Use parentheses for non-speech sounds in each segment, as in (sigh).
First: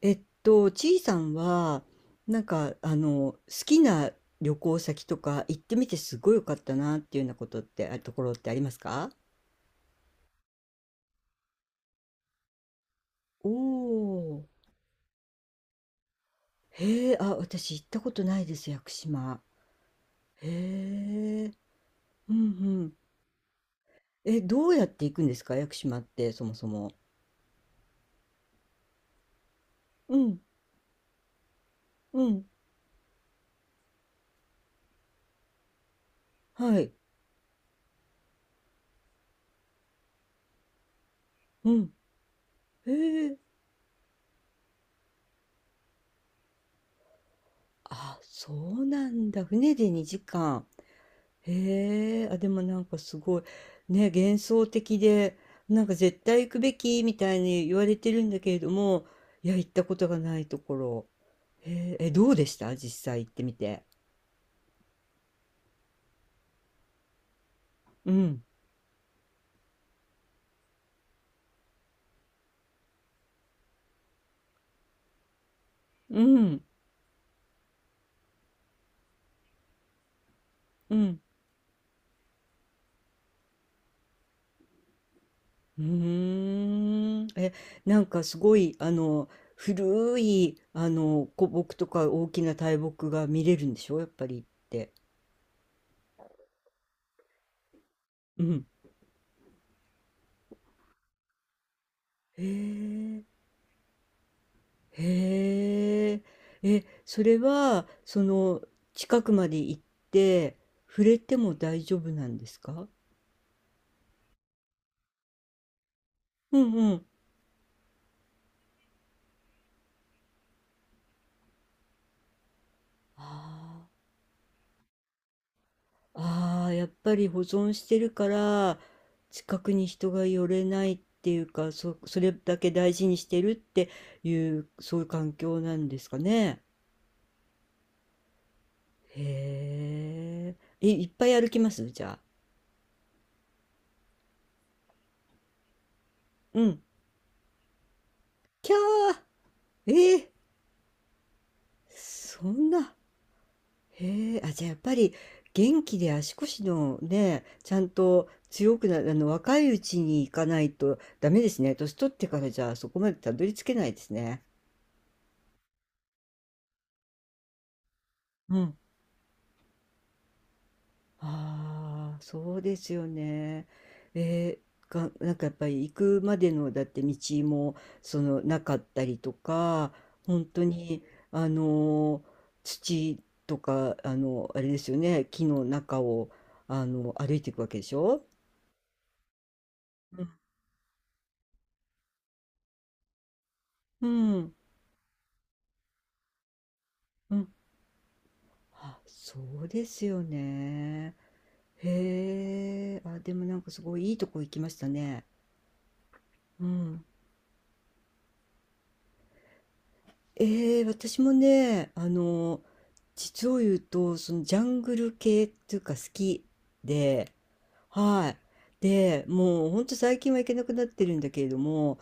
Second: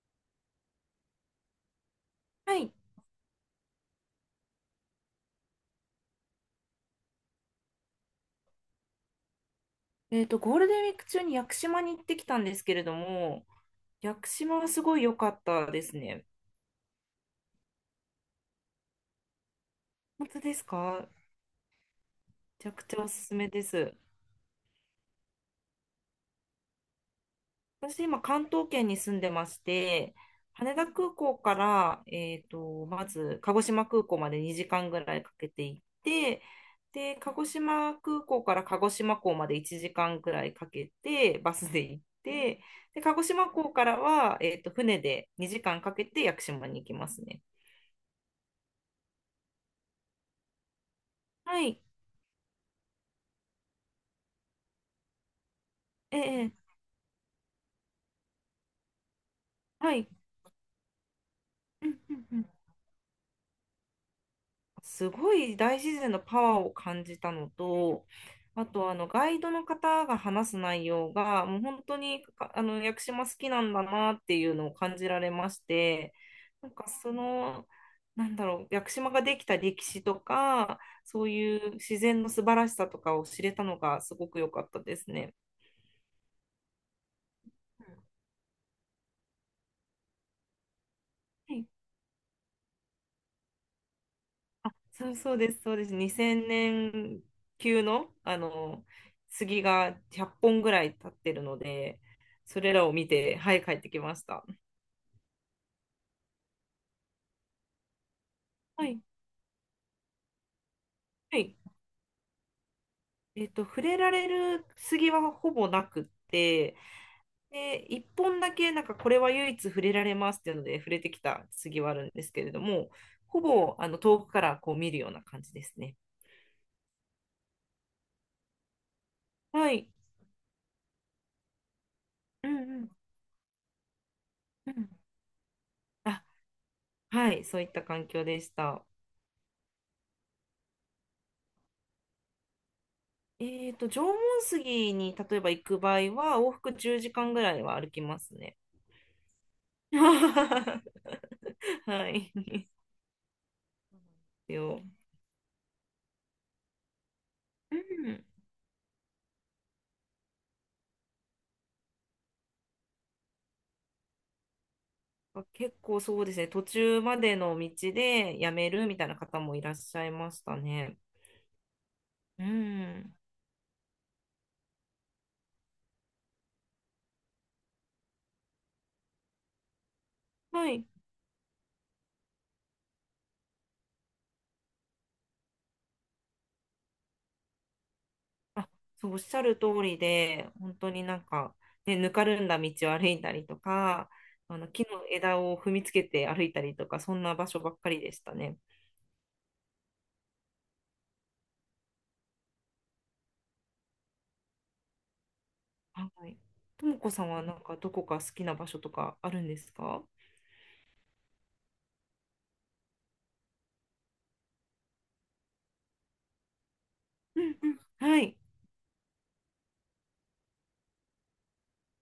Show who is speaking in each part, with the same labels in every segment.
Speaker 1: ちいさんは、なん
Speaker 2: はい。
Speaker 1: か、好きな旅行先とか行ってみてすごい良かったなっていうようなことって、ところってありますか？
Speaker 2: ゴールデンウィーク中に屋久島に行ってきたんですけれども、
Speaker 1: お
Speaker 2: 屋久
Speaker 1: おー。
Speaker 2: 島はすごい良かったですね。
Speaker 1: へえ、あ、私行ったことないです、屋久島。
Speaker 2: 本当です
Speaker 1: へ
Speaker 2: か？め
Speaker 1: え、うんう
Speaker 2: ちゃく
Speaker 1: ん。
Speaker 2: ちゃおすすめです。
Speaker 1: え、どうやって行くんですか、屋久島って、そもそも？
Speaker 2: 私、今、関東圏に住んでまして、
Speaker 1: うん、
Speaker 2: 羽田空港から、
Speaker 1: うん、
Speaker 2: まず、鹿児島空港まで2時間ぐらいかけて行って、
Speaker 1: はい、
Speaker 2: で、鹿児島空港から鹿児島港まで1時間ぐらいかけて、バ
Speaker 1: う
Speaker 2: スで
Speaker 1: ん。
Speaker 2: 行って、
Speaker 1: へ
Speaker 2: で、鹿児
Speaker 1: え、
Speaker 2: 島港からは、船で2時間かけて屋久島に行きますね。
Speaker 1: あ、そうなんだ。船で2時間。
Speaker 2: はい。
Speaker 1: へえ、あ、でもなんかすごい、ね、幻想的で、なんか
Speaker 2: え
Speaker 1: 絶対行
Speaker 2: え、
Speaker 1: くべきみたいに言われてるんだけれども、いや、行った
Speaker 2: は
Speaker 1: こと
Speaker 2: い。
Speaker 1: がないところ。
Speaker 2: う
Speaker 1: へ
Speaker 2: ん
Speaker 1: え、え、
Speaker 2: うん
Speaker 1: どう
Speaker 2: う
Speaker 1: で
Speaker 2: ん。
Speaker 1: した実際行ってみて？
Speaker 2: すごい大自然のパワーを感じたのと、
Speaker 1: うん、
Speaker 2: あとあのガイドの方が話す内容が、もう本当にかあの屋久島好きなんだなっていうのを感じられまして、
Speaker 1: うん、
Speaker 2: なんかその、なんだろう、屋久島ができた歴史とか、
Speaker 1: うん。
Speaker 2: そういう自然の素晴らしさとかを知れたのがすごく良かったですね。
Speaker 1: うーん。え、
Speaker 2: うん。
Speaker 1: なんかすごい、古い、古
Speaker 2: はい。
Speaker 1: 木とか大きな大木が見れるんでしょやっぱり行っ
Speaker 2: あ、
Speaker 1: て。
Speaker 2: そうそうです、そうです。2000年級の、あ
Speaker 1: うん。
Speaker 2: の杉が100本ぐらい立ってるので、
Speaker 1: へ
Speaker 2: それらを見
Speaker 1: え。
Speaker 2: て、はい、帰ってきました。
Speaker 1: へえ。え、それは、
Speaker 2: はい、
Speaker 1: 近くまで行って、触れて
Speaker 2: は
Speaker 1: も
Speaker 2: い。
Speaker 1: 大丈夫なんですか？
Speaker 2: 触れられる杉はほぼなくっ
Speaker 1: うん
Speaker 2: て、
Speaker 1: うん。
Speaker 2: で、1本だけ、なんかこれは唯一触れられますっていうので、触れてきた杉はあるんですけれども、ほぼあ
Speaker 1: あ
Speaker 2: の遠くからこう見るような感じですね。
Speaker 1: ーあー、やっぱり保存してるから、近く
Speaker 2: は
Speaker 1: に
Speaker 2: い。
Speaker 1: 人が寄れないっていうか、それ
Speaker 2: う
Speaker 1: だ
Speaker 2: ん
Speaker 1: け
Speaker 2: うん
Speaker 1: 大事にしてるっていう、
Speaker 2: うん。
Speaker 1: そういう環境なんですか
Speaker 2: あ、
Speaker 1: ね。
Speaker 2: はい、そういった環境でした。
Speaker 1: へえ。え、いっぱい歩きますじゃあ？
Speaker 2: 縄文杉に例えば行く場合は、往
Speaker 1: う
Speaker 2: 復
Speaker 1: ん。
Speaker 2: 10時間ぐらいは歩きますね。
Speaker 1: キャー。えー、
Speaker 2: (laughs) はい。(laughs)
Speaker 1: そ
Speaker 2: で
Speaker 1: んな。へえ、あ、
Speaker 2: す
Speaker 1: じゃあやっ
Speaker 2: よ。
Speaker 1: ぱり元気で足腰のね、ち
Speaker 2: う
Speaker 1: ゃん
Speaker 2: ん。
Speaker 1: と強くな若いうちに行かないとダメですね。年取ってからじゃあそこまでたどり着けないですね。
Speaker 2: 結構そうですね、途中までの道でや
Speaker 1: う
Speaker 2: め
Speaker 1: ん。
Speaker 2: るみたいな方もいらっしゃいましたね。
Speaker 1: ああ、
Speaker 2: う
Speaker 1: そうですよ
Speaker 2: ん。
Speaker 1: ね。えが、なんかやっぱり行くまでのだって道もなかったりとか、本当
Speaker 2: はい。
Speaker 1: にあのー土とかあれですよね、木の中を歩いていくわけでしょ。
Speaker 2: あ、そう、おっしゃる通り
Speaker 1: うん。
Speaker 2: で、本当になんか、ね、ぬかるんだ道を歩いたりと
Speaker 1: う
Speaker 2: か、
Speaker 1: ん
Speaker 2: あの木の枝を踏みつけて歩いたりとか、そん
Speaker 1: う
Speaker 2: な場
Speaker 1: ん。
Speaker 2: 所ばっかりでしたね。
Speaker 1: あ、そうですよね。へえ。あ、でもなんかすごいいいとこ行きましたね。
Speaker 2: はい。
Speaker 1: う
Speaker 2: とも
Speaker 1: ん。
Speaker 2: こさんはなんかどこか好きな場所とかあるんですか？
Speaker 1: ええ、私もね、実を言うと、ジャングル系っていうか好きで、
Speaker 2: うんうん。は
Speaker 1: はい。
Speaker 2: い。
Speaker 1: で、もうほんと最近は行けなくなってるんだけれども、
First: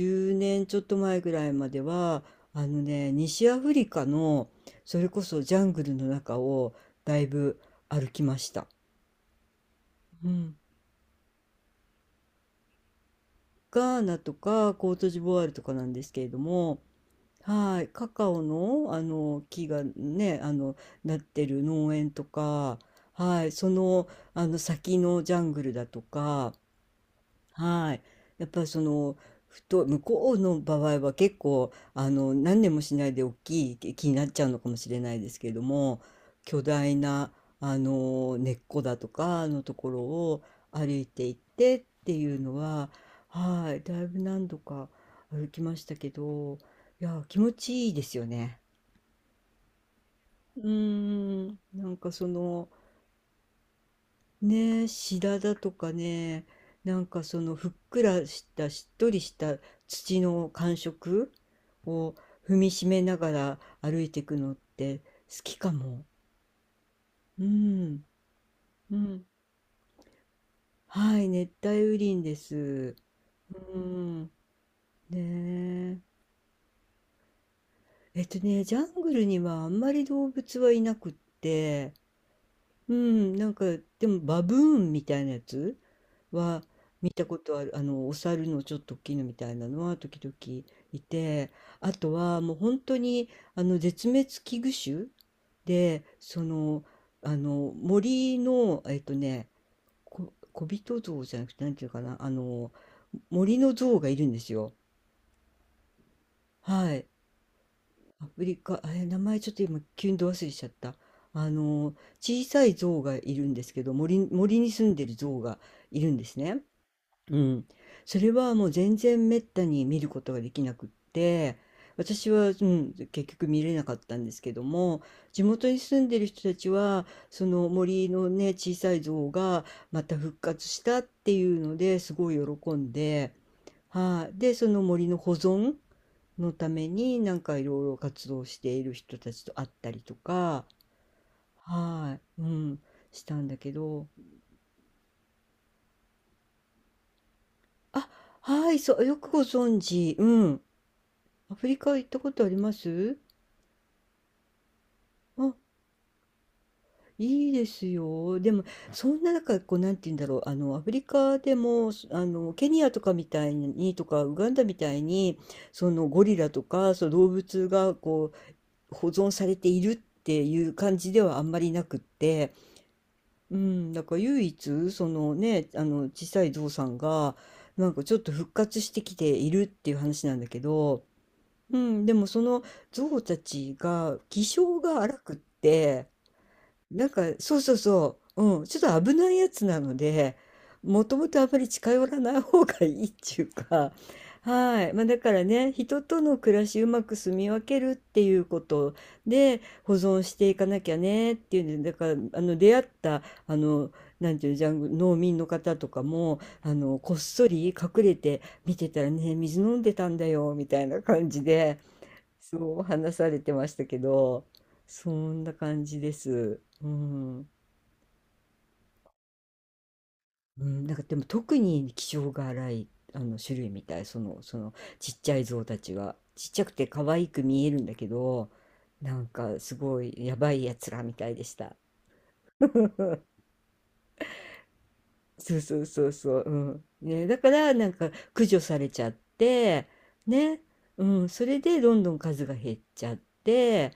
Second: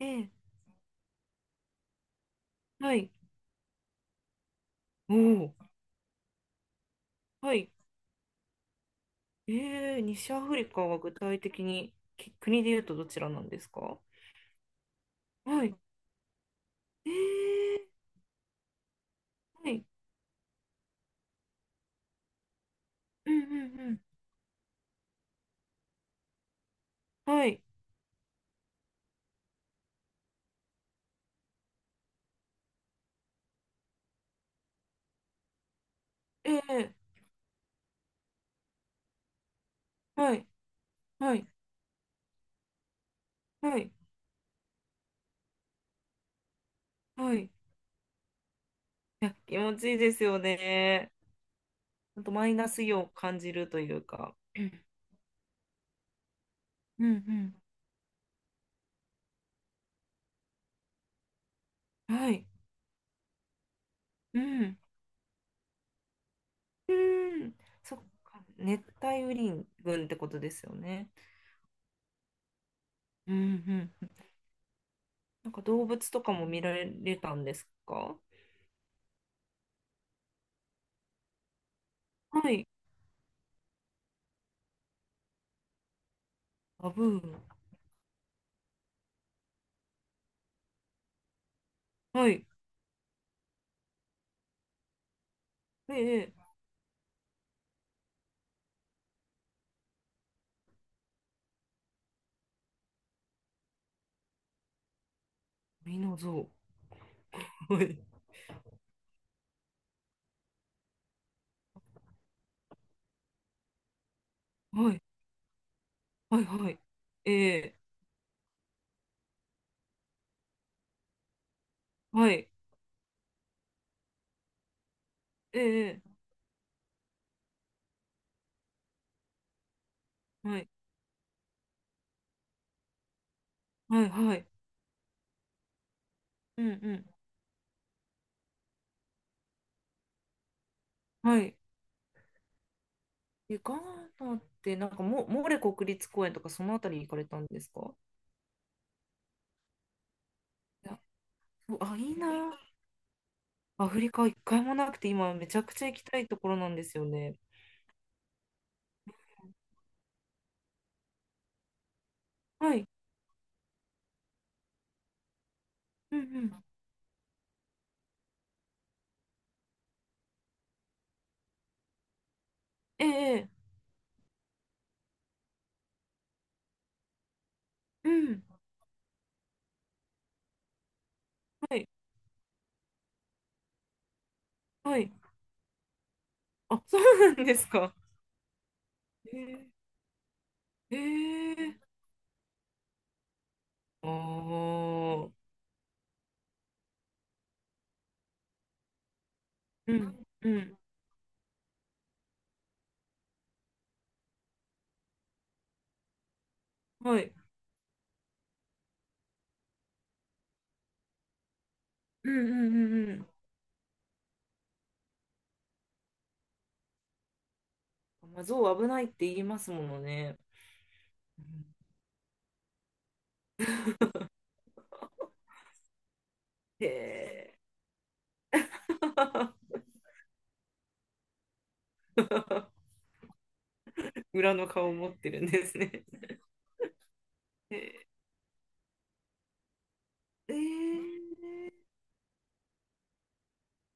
Speaker 2: ええ。
Speaker 1: 年ちょっと前ぐらいまでは、あの
Speaker 2: はい。
Speaker 1: ね、西アフリカの、それ
Speaker 2: お
Speaker 1: こそジ
Speaker 2: お。
Speaker 1: ャングルの中をだい
Speaker 2: は
Speaker 1: ぶ
Speaker 2: い。
Speaker 1: 歩きました。
Speaker 2: ええ、
Speaker 1: う
Speaker 2: 西アフ
Speaker 1: ん。
Speaker 2: リカは具体的に国で言うとどちらなんです
Speaker 1: ガ
Speaker 2: か？
Speaker 1: ーナとかコートジボワールと
Speaker 2: は
Speaker 1: か
Speaker 2: い。
Speaker 1: なんですけれども、
Speaker 2: え
Speaker 1: は
Speaker 2: え。
Speaker 1: い、カカオの、あの木
Speaker 2: は
Speaker 1: が
Speaker 2: い。
Speaker 1: ね、なってる農園とか、
Speaker 2: うん
Speaker 1: は
Speaker 2: う
Speaker 1: い、
Speaker 2: んうん。
Speaker 1: あの先のジャングルだとか、
Speaker 2: はい。
Speaker 1: はい。やっぱりふと、向こうの場合は結構、何年もしないで大きい木になっちゃうのかもしれないですけれども、
Speaker 2: え
Speaker 1: 巨大
Speaker 2: え。
Speaker 1: な、根っこだとかのところ
Speaker 2: は
Speaker 1: を
Speaker 2: い。
Speaker 1: 歩いてい
Speaker 2: は
Speaker 1: っ
Speaker 2: い。
Speaker 1: てっていうのは、は
Speaker 2: は
Speaker 1: い。
Speaker 2: い。
Speaker 1: だいぶ何度か歩きましたけど、いや、
Speaker 2: は
Speaker 1: 気
Speaker 2: い。い
Speaker 1: 持ちいいですよね。
Speaker 2: や、気持ちいいですよ
Speaker 1: うー
Speaker 2: ね。
Speaker 1: ん。なんか
Speaker 2: あとマイナスイオンを感じるというか。うん
Speaker 1: ねえ、白髪とかね、なん
Speaker 2: う
Speaker 1: か
Speaker 2: ん
Speaker 1: ふっくらしたしっとりした土の感触
Speaker 2: う
Speaker 1: を
Speaker 2: ん。はい。
Speaker 1: 踏みしめながら歩いていく
Speaker 2: う
Speaker 1: のっ
Speaker 2: ん。
Speaker 1: て好きかも。
Speaker 2: う
Speaker 1: う
Speaker 2: ーん、そっ
Speaker 1: ん、
Speaker 2: か、熱
Speaker 1: う
Speaker 2: 帯
Speaker 1: ん。
Speaker 2: 雨林群ってことですよね。
Speaker 1: はい、熱帯雨林です。
Speaker 2: う
Speaker 1: う
Speaker 2: んうん。
Speaker 1: ん、
Speaker 2: なんか動
Speaker 1: ね
Speaker 2: 物
Speaker 1: え。
Speaker 2: とかも見られたんですか？
Speaker 1: ね、ジャングルにはあんまり動物はいなくって、
Speaker 2: はい。
Speaker 1: うん、なんかでもバブーンみたいなやつは
Speaker 2: バブ
Speaker 1: 見
Speaker 2: ー
Speaker 1: たこ
Speaker 2: ン。
Speaker 1: とある、あのお猿のちょっと大きいのみたいなのは時々いて、あと
Speaker 2: は
Speaker 1: は
Speaker 2: い。
Speaker 1: もう本当に絶滅危惧種
Speaker 2: え
Speaker 1: で、
Speaker 2: え。
Speaker 1: あの森の、ね、小人像じゃなくてなんていうかな、あの森の像がいるんですよ。
Speaker 2: ミノゾ
Speaker 1: はい。
Speaker 2: ウ。はい。
Speaker 1: アフリカ、え、名前ちょっと今急にど忘れしちゃった。あの、小さい象がいるんですけど、森に住
Speaker 2: は
Speaker 1: ん
Speaker 2: い。
Speaker 1: でる象がいるんです
Speaker 2: はい。
Speaker 1: ね。
Speaker 2: はい。
Speaker 1: う
Speaker 2: え
Speaker 1: ん。
Speaker 2: え。
Speaker 1: それはもう全然滅多に見ることができなくって、私
Speaker 2: はい。
Speaker 1: は、うん、結局見れなかったんですけども、地
Speaker 2: え
Speaker 1: 元に住
Speaker 2: え。
Speaker 1: んでる人たちは、その森のね、小さい像がまた復
Speaker 2: は
Speaker 1: 活
Speaker 2: い。
Speaker 1: したっていうのですごい喜んで、
Speaker 2: はい。
Speaker 1: は
Speaker 2: は
Speaker 1: い、
Speaker 2: い。
Speaker 1: で、その森の保存の
Speaker 2: う
Speaker 1: た
Speaker 2: ん
Speaker 1: め
Speaker 2: うん。
Speaker 1: になんかいろいろ活動している人たちと会ったりとか、
Speaker 2: はい。
Speaker 1: はい、うん、したんだ
Speaker 2: え、
Speaker 1: け
Speaker 2: ガー
Speaker 1: ど、
Speaker 2: ナって、なんかモレ国立公園とかそのあたり行かれたんですか？
Speaker 1: あ、はい、そう、よくご存知、うん、
Speaker 2: いや、
Speaker 1: アフ
Speaker 2: そ
Speaker 1: リ
Speaker 2: う、
Speaker 1: カ
Speaker 2: あ、
Speaker 1: 行っ
Speaker 2: いい
Speaker 1: た
Speaker 2: な。
Speaker 1: ことあります？
Speaker 2: アフリカ一回もなくて、今め
Speaker 1: あ、
Speaker 2: ちゃくちゃ行きたいところなんですよね。
Speaker 1: いいですよ。でも、そんな中、こう、なんて言うんだろう、アフリカでも、そあの、ケ
Speaker 2: は
Speaker 1: ニ
Speaker 2: い。
Speaker 1: アとかみたいに、とか、ウガンダみたいに、その
Speaker 2: うん
Speaker 1: ゴリ
Speaker 2: う
Speaker 1: ラと
Speaker 2: ん。
Speaker 1: か、そう、動物が、こう、保存されているっていう感じではあんまりなくって、
Speaker 2: ええ、え
Speaker 1: う
Speaker 2: え。
Speaker 1: ん、だから唯一そのね小さいゾウさんがなんか
Speaker 2: う
Speaker 1: ちょっと
Speaker 2: ん。
Speaker 1: 復活してきているっていう話なんだけど、
Speaker 2: は
Speaker 1: う
Speaker 2: い、
Speaker 1: ん、でもそのゾウたちが気性
Speaker 2: は
Speaker 1: が
Speaker 2: い。
Speaker 1: 荒くって
Speaker 2: あ、そ
Speaker 1: なん
Speaker 2: う
Speaker 1: か、
Speaker 2: なんで
Speaker 1: そう
Speaker 2: す
Speaker 1: そう
Speaker 2: か。
Speaker 1: そう、うん、ちょっと危ないやつ
Speaker 2: え
Speaker 1: なので、
Speaker 2: え、
Speaker 1: もともとあ
Speaker 2: え
Speaker 1: まり
Speaker 2: え。
Speaker 1: 近寄らない方がいいっていうか、
Speaker 2: あ
Speaker 1: はい。まあだから
Speaker 2: あ、
Speaker 1: ね、人との暮らしうまく住み分けるっていうことで
Speaker 2: う
Speaker 1: 保存
Speaker 2: ん、
Speaker 1: し
Speaker 2: う
Speaker 1: ていか
Speaker 2: ん。
Speaker 1: なきゃねっていうんで、だから、出会った、あの、なんていうの、ジャングル、農民の方とかも、こっ
Speaker 2: はい。
Speaker 1: そり隠れて見てたらね、水飲んでたんだよ、みたいな感じで、
Speaker 2: うん、うん、
Speaker 1: そう
Speaker 2: うん、う
Speaker 1: 話
Speaker 2: ん。
Speaker 1: されてましたけど、そんな感じです。うん。
Speaker 2: まあ、象危ないって言いますものね。
Speaker 1: うん、なんかでも
Speaker 2: う
Speaker 1: 特
Speaker 2: ん。
Speaker 1: に気性が荒いあの種類みたい、そのちっちゃい象たちは。ちっちゃく
Speaker 2: へ
Speaker 1: て可愛く
Speaker 2: え。
Speaker 1: 見えるんだけど、なんかす
Speaker 2: (laughs)
Speaker 1: ごいやばいやつらみたいでした。
Speaker 2: 裏の顔を持ってるん
Speaker 1: そう
Speaker 2: です
Speaker 1: そう
Speaker 2: ね。
Speaker 1: そうそう、うん。ね、だから
Speaker 2: へ
Speaker 1: なん
Speaker 2: え、
Speaker 1: か駆除されちゃって、
Speaker 2: え
Speaker 1: ね、うん、そ
Speaker 2: え、
Speaker 1: れでどんどん数が減っちゃって、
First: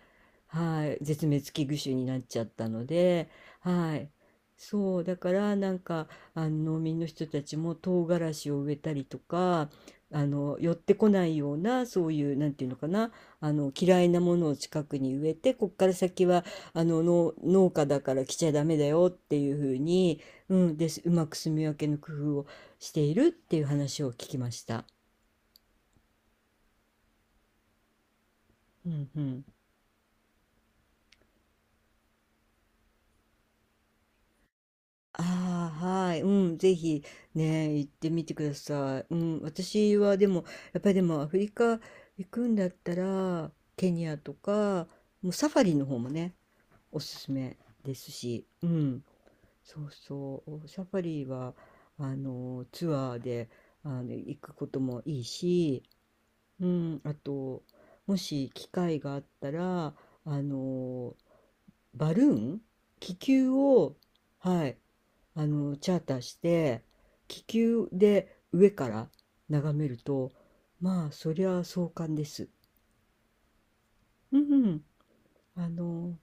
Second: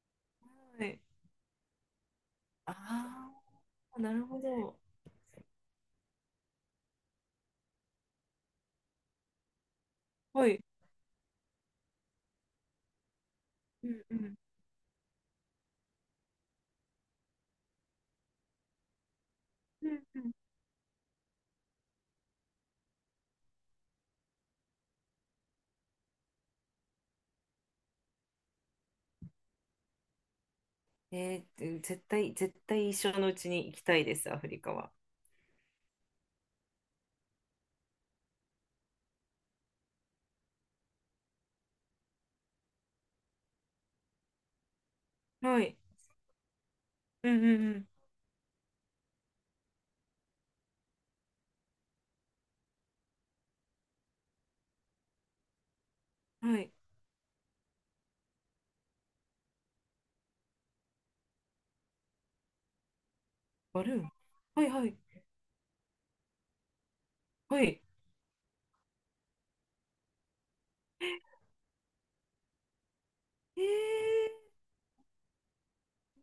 Speaker 2: は
Speaker 1: はい、
Speaker 2: い。
Speaker 1: 絶滅危惧種になっちゃったので、
Speaker 2: あ
Speaker 1: は
Speaker 2: あ、
Speaker 1: い、
Speaker 2: なるほど。
Speaker 1: そう、だからなんか、農民の人たちも唐辛子を植えたりとか、
Speaker 2: はい。
Speaker 1: 寄ってこないようなそういうなんていうのかな
Speaker 2: う
Speaker 1: 嫌
Speaker 2: ん
Speaker 1: い
Speaker 2: う
Speaker 1: な
Speaker 2: ん。
Speaker 1: ものを近くに植えてこっから先は農家だから来ちゃダメだよっていうふう
Speaker 2: うんう
Speaker 1: に
Speaker 2: ん。
Speaker 1: うん、です。うまく住み分けの工夫をしているっていう話を聞きました。うんうん。
Speaker 2: 絶対、絶対一生のうちに行きたいです、アフリカは。
Speaker 1: ああ、はい。うん、ぜひね、行ってみてください。うん、私はでも、やっぱりでもアフリカ行くんだったら、ケニアとか、もうサフ
Speaker 2: は
Speaker 1: ァリ
Speaker 2: い。
Speaker 1: の方もね、おす
Speaker 2: う
Speaker 1: す
Speaker 2: ん
Speaker 1: め
Speaker 2: うんうん。
Speaker 1: ですし、うん、そうそう、サファリは、ツアーで、行くこともいいし、
Speaker 2: は
Speaker 1: う
Speaker 2: い。
Speaker 1: ん、あと、もし機会があったら、あの、バルーン、気球
Speaker 2: バル
Speaker 1: を、
Speaker 2: ーン。は
Speaker 1: は
Speaker 2: い
Speaker 1: い、
Speaker 2: はい。
Speaker 1: チャーターして、気
Speaker 2: はい。
Speaker 1: 球で上から眺めると、まあ、そりゃ壮観です。
Speaker 2: え
Speaker 1: うん
Speaker 2: ー。
Speaker 1: うんあの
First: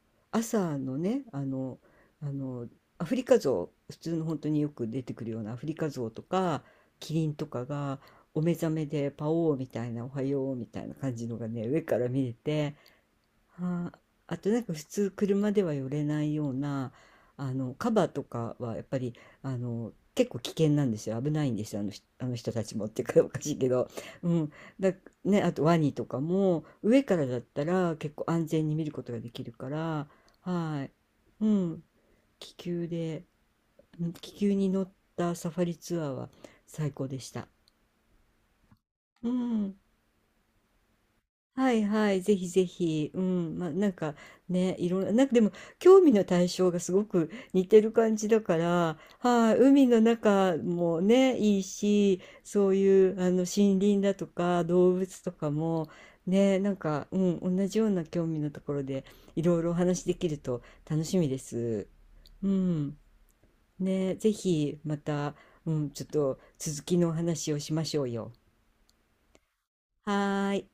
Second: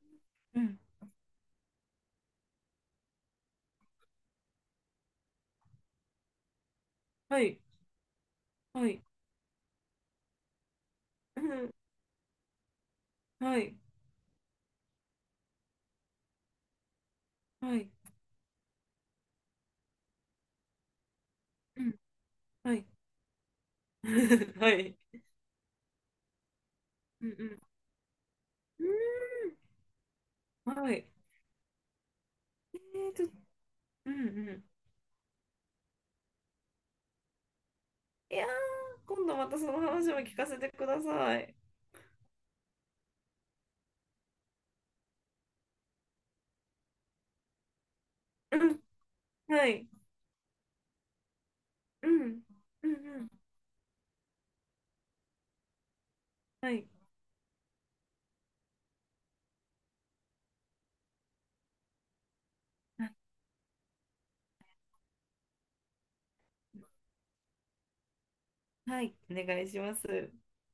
Speaker 2: う
Speaker 1: 朝
Speaker 2: ん。
Speaker 1: のねあのアフリカゾウ、普通の本当によく出てくるようなアフリカゾウとかキリン
Speaker 2: は
Speaker 1: と
Speaker 2: い。
Speaker 1: かがお目覚め
Speaker 2: はい。
Speaker 1: で「パオー」みたいな「おはよう」みたいな感じの
Speaker 2: う
Speaker 1: がね
Speaker 2: ん。
Speaker 1: 上から見れて、
Speaker 2: はい。
Speaker 1: はあとなんか普通車では寄れないような
Speaker 2: は
Speaker 1: カ
Speaker 2: い。
Speaker 1: バーとかはやっぱり結構危険なんですよ、危ないんですよ、
Speaker 2: うん。
Speaker 1: あの人た
Speaker 2: は
Speaker 1: ちも
Speaker 2: い。
Speaker 1: っていうか (laughs) おかしいけど、うん、
Speaker 2: (laughs) は
Speaker 1: だ
Speaker 2: い。
Speaker 1: ね、あとワニとかも上から
Speaker 2: う
Speaker 1: だっ
Speaker 2: ん
Speaker 1: たら結構安全に見ることができるから、
Speaker 2: うん。
Speaker 1: はい、
Speaker 2: はい。
Speaker 1: うん、気球
Speaker 2: ー
Speaker 1: で
Speaker 2: と、
Speaker 1: う
Speaker 2: う
Speaker 1: ん
Speaker 2: ん
Speaker 1: 気
Speaker 2: う
Speaker 1: 球
Speaker 2: ん。
Speaker 1: に乗ったサファリツアーは最高でした。
Speaker 2: いやー、今
Speaker 1: う
Speaker 2: 度またその
Speaker 1: ん、
Speaker 2: 話も聞かせてください。
Speaker 1: はいはい、ぜひぜひ、うん、まあ、なんかね、いろんな、なんかでも興味の対象がすごく似てる感じだ
Speaker 2: う
Speaker 1: か
Speaker 2: ん。
Speaker 1: ら、はい、
Speaker 2: は
Speaker 1: 海
Speaker 2: い。
Speaker 1: の中もね、いい
Speaker 2: う
Speaker 1: し、
Speaker 2: ん。
Speaker 1: そう
Speaker 2: うん
Speaker 1: いう
Speaker 2: うん。
Speaker 1: 森林だとか動物とかも、ね、
Speaker 2: は
Speaker 1: なん
Speaker 2: い。
Speaker 1: か、うん、同じような興味のところでいろいろお話できると楽しみです。うん、
Speaker 2: あ、
Speaker 1: ね、ぜひまた、うん、ちょっと続きのお話をしましょうよ。
Speaker 2: はい。お願いします。
Speaker 1: はーい。